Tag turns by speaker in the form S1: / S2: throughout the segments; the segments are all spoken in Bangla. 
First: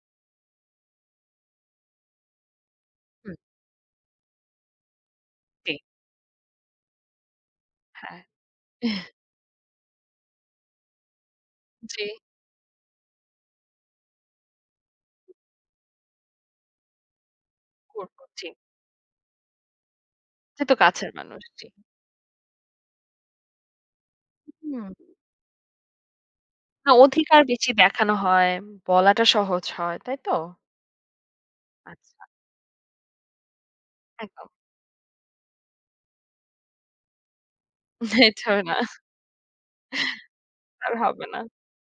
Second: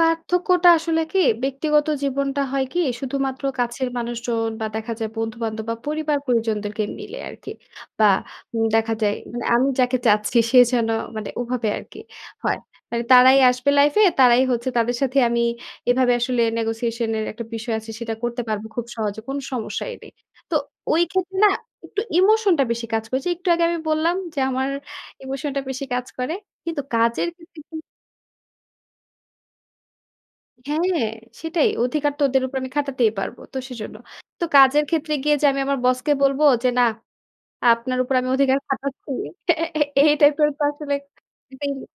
S1: পার্থক্যটা আসলে কি, ব্যক্তিগত জীবনটা হয় কি
S2: হু।
S1: শুধুমাত্র কাছের মানুষজন বা দেখা যায় বন্ধু-বান্ধব
S2: জি।
S1: বা পরিবার-পরিজনদেরকে মিলে আরকি। বা
S2: হ্যাঁ।
S1: উম দেখা যায় বা মানে আমি যাকে চাচ্ছি সে যেন মানে ওভাবে আরকি
S2: জি।
S1: হয়। মানে তারাই আসবে লাইফ এ, তারাই হচ্ছে তাদের সাথেই আমি এভাবে আসলে নেগোশিয়েশন এর একটা বিষয় আছে,
S2: কর
S1: সেটা
S2: কর
S1: করতে
S2: জি।
S1: পারবো খুব সহজে কোনো সমস্যাই নেই। তো
S2: সে তো
S1: ঐ
S2: কাছের
S1: ক্ষেত্রে
S2: মানুষ,
S1: না
S2: জি।
S1: একটু ইমোশনটা বেশি কাজ করে। যে একটু আগে আমি বললাম যে
S2: উ
S1: আমার
S2: হুম।
S1: ইমোশনটা বেশি কাজ করে। কিন্তু
S2: না
S1: কাজের
S2: অধিকার
S1: ক্ষেত্রে
S2: বেশি
S1: কি
S2: দেখানো হয়, বলাটা সহজ হয়, তাই তো?
S1: হ্যাঁ, সেটাই। অধিকার
S2: আচ্ছা।
S1: ওদের উপর আমি খাটাতেই পারব। তো সেজন্য। তো
S2: একদম।
S1: কাজের ক্ষেত্রে গিয়ে যে আমি আমার বসকে বলবো যে না আপনার উপর আমি
S2: এটা
S1: অধিকার
S2: না।
S1: খাটাচ্ছি। এই টাইপের তো
S2: আর
S1: আসলে
S2: হবে না।
S1: [unintelligible]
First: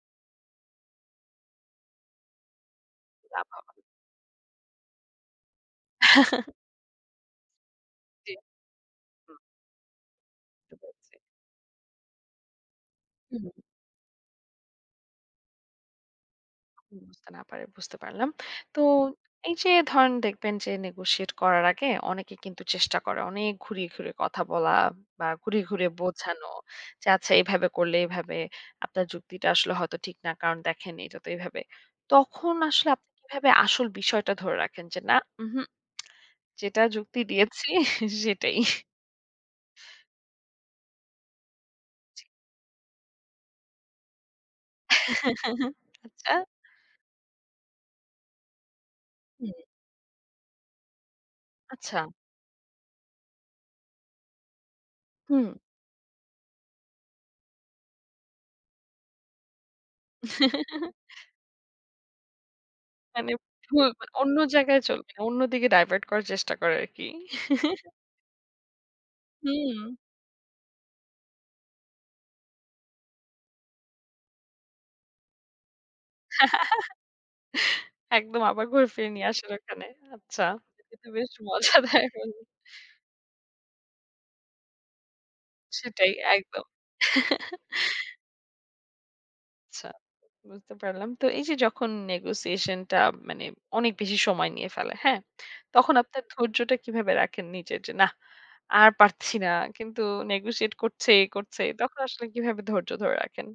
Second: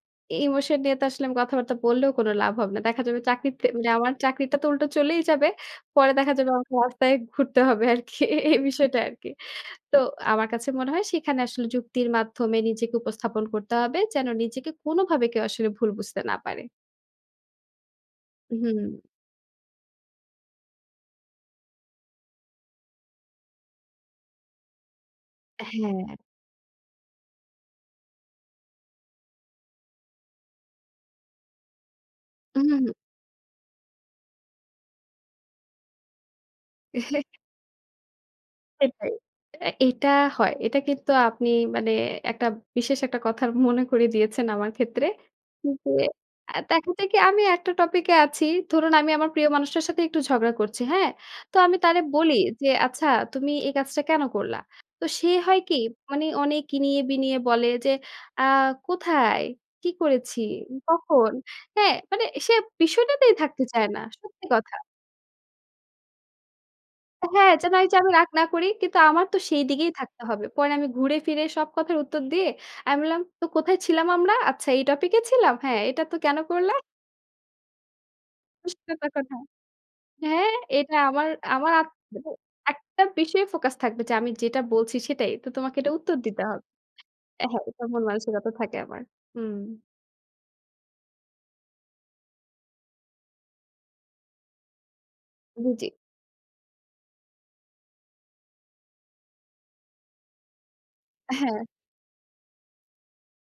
S1: ইমোশন নিয়ে তো আসলে আমি কথাবার্তা বললেও কোনো লাভ হবে না। দেখা যাবে
S2: না,
S1: চাকরির
S2: না,
S1: তে
S2: না।
S1: মানে আমার চাকরিটা তো উল্টো চলেই যাবে, পরে দেখা যাবে আমাকে রাস্তায় ঘুরতে হবে আরকি
S2: জি।
S1: এই বিষয়টা আরকি।
S2: হু।
S1: তো আমার কাছে
S2: তে
S1: মনে হয়
S2: পেরেছি।
S1: সেখানে আসলে যুক্তির মাধ্যমে নিজেকে
S2: উ হু,
S1: উপস্থাপন
S2: হুম।
S1: করতে হবে। যেন নিজেকে কোনোভাবে কেউ আসলে ভুল বুঝতে না পারে।
S2: বুঝতে না পারে বুঝতে পারলাম।
S1: হুম।
S2: তো এইযে ধরেন দেখবেন যে নেগোশিয়েট করার আগে অনেকে কিন্তু চেষ্টা করে। অনেক ঘুরিয়ে, ঘুরিয়ে কথা বলা বা ঘুরিয়ে, ঘুরিয়ে
S1: হ্যাঁ।
S2: বোঝানো। যে আচ্ছা এভাবে করলে এভাবে আপনার যুক্তিটা আসলে হয়তো ঠিক না কারণ দেখেননি এটা তো এভাবে। তখন
S1: উ
S2: আসলে
S1: হু।
S2: আপনি কিভাবে আসল বিষয়টা ধরে রাখেন? যে না, উহু যেটা যুক্তি দিয়েছি সেটাই।
S1: সেটাই। অ্যা এটা হয়। এটা কিন্তু আপনি মানে
S2: জি।
S1: একটা বিশেষ একটার কথা মনে করিয়ে দিয়েছেন আমার ক্ষেত্রে। যে
S2: আচ্ছা।
S1: আ দেখা দেখি আমি একটা টপিক এ আছি। ধরুন আমি আমার প্রিয়
S2: হুম।
S1: মানুষটার সাথে একটু ঝগড়া করছি, হ্যাঁ! তো আমি তারে
S2: আচ্ছা!
S1: বলি যে, "আচ্ছা তুমি এই কাজটা কেনো করলা?" তো সে
S2: হু।
S1: হয় কি মানে অনেক ইনিয়ে-বিনিয়ে বলে যে, "আ কোথায়? কি করেছি? কখন?" হ্যাঁ, মানে সে
S2: মানে
S1: বিষয়টাতেই থাকতে
S2: হুম
S1: চায় না,
S2: মানে অন্য
S1: সত্যি কথা।
S2: জায়গায় চলবে, অন্যদিকে ডাইভার্ট করার চেষ্টা করে আরকি।
S1: হ্যাঁ যেন ওইযে আমি রাগ না করি। কিন্তু আমার তো সেই দিকেই
S2: হুম।
S1: থাকতে হবে। পরে আমি ঘুরে ফিরে সব কথার উত্তর দিয়ে, আমি বললাম, "তো কোথায় ছিলাম আমরা? আচ্ছা এই টপিক এ ছিলাম? হ্যাঁ এটা তো কেনো করলা?"
S2: একদম আবার ঘুরে
S1: পুষতে
S2: ফিরে নিয়ে
S1: থাকো।
S2: আসেন ওখানে।
S1: হ্যাঁ
S2: আচ্ছা,
S1: হ্যাঁ,
S2: এটা
S1: এটা
S2: কিন্তু
S1: আমার
S2: বেশ
S1: আমার
S2: মজা
S1: আত
S2: দেয়।
S1: মানে একটা বিষয়েই ফোকাস থাকবে যে আমি যেটা বলছি সেটাই। তো তোমাকে এটা
S2: সেটাই
S1: উত্তর দিতে হবে।
S2: একদম।
S1: হ্যাঁ এটার মানসিকতা থাকে আমার। হুম।
S2: আচ্ছা বুঝতে পারলাম। তো এইযে যখন নেগোশিয়েশনটা মানে অনেক বেশি সময় নিয়ে ফেলে, হ্যাঁ?
S1: হু, জি।
S2: তখন আপনার ধৈর্যটা কিভাবে রাখেন নিজের, যে না আর পারছি না। কিন্তু নেগোশিয়েট করছেই,
S1: হ্যাঁ।
S2: করছেই। তখন আসলে কিভাবে ধৈর্য ধরে রাখেন?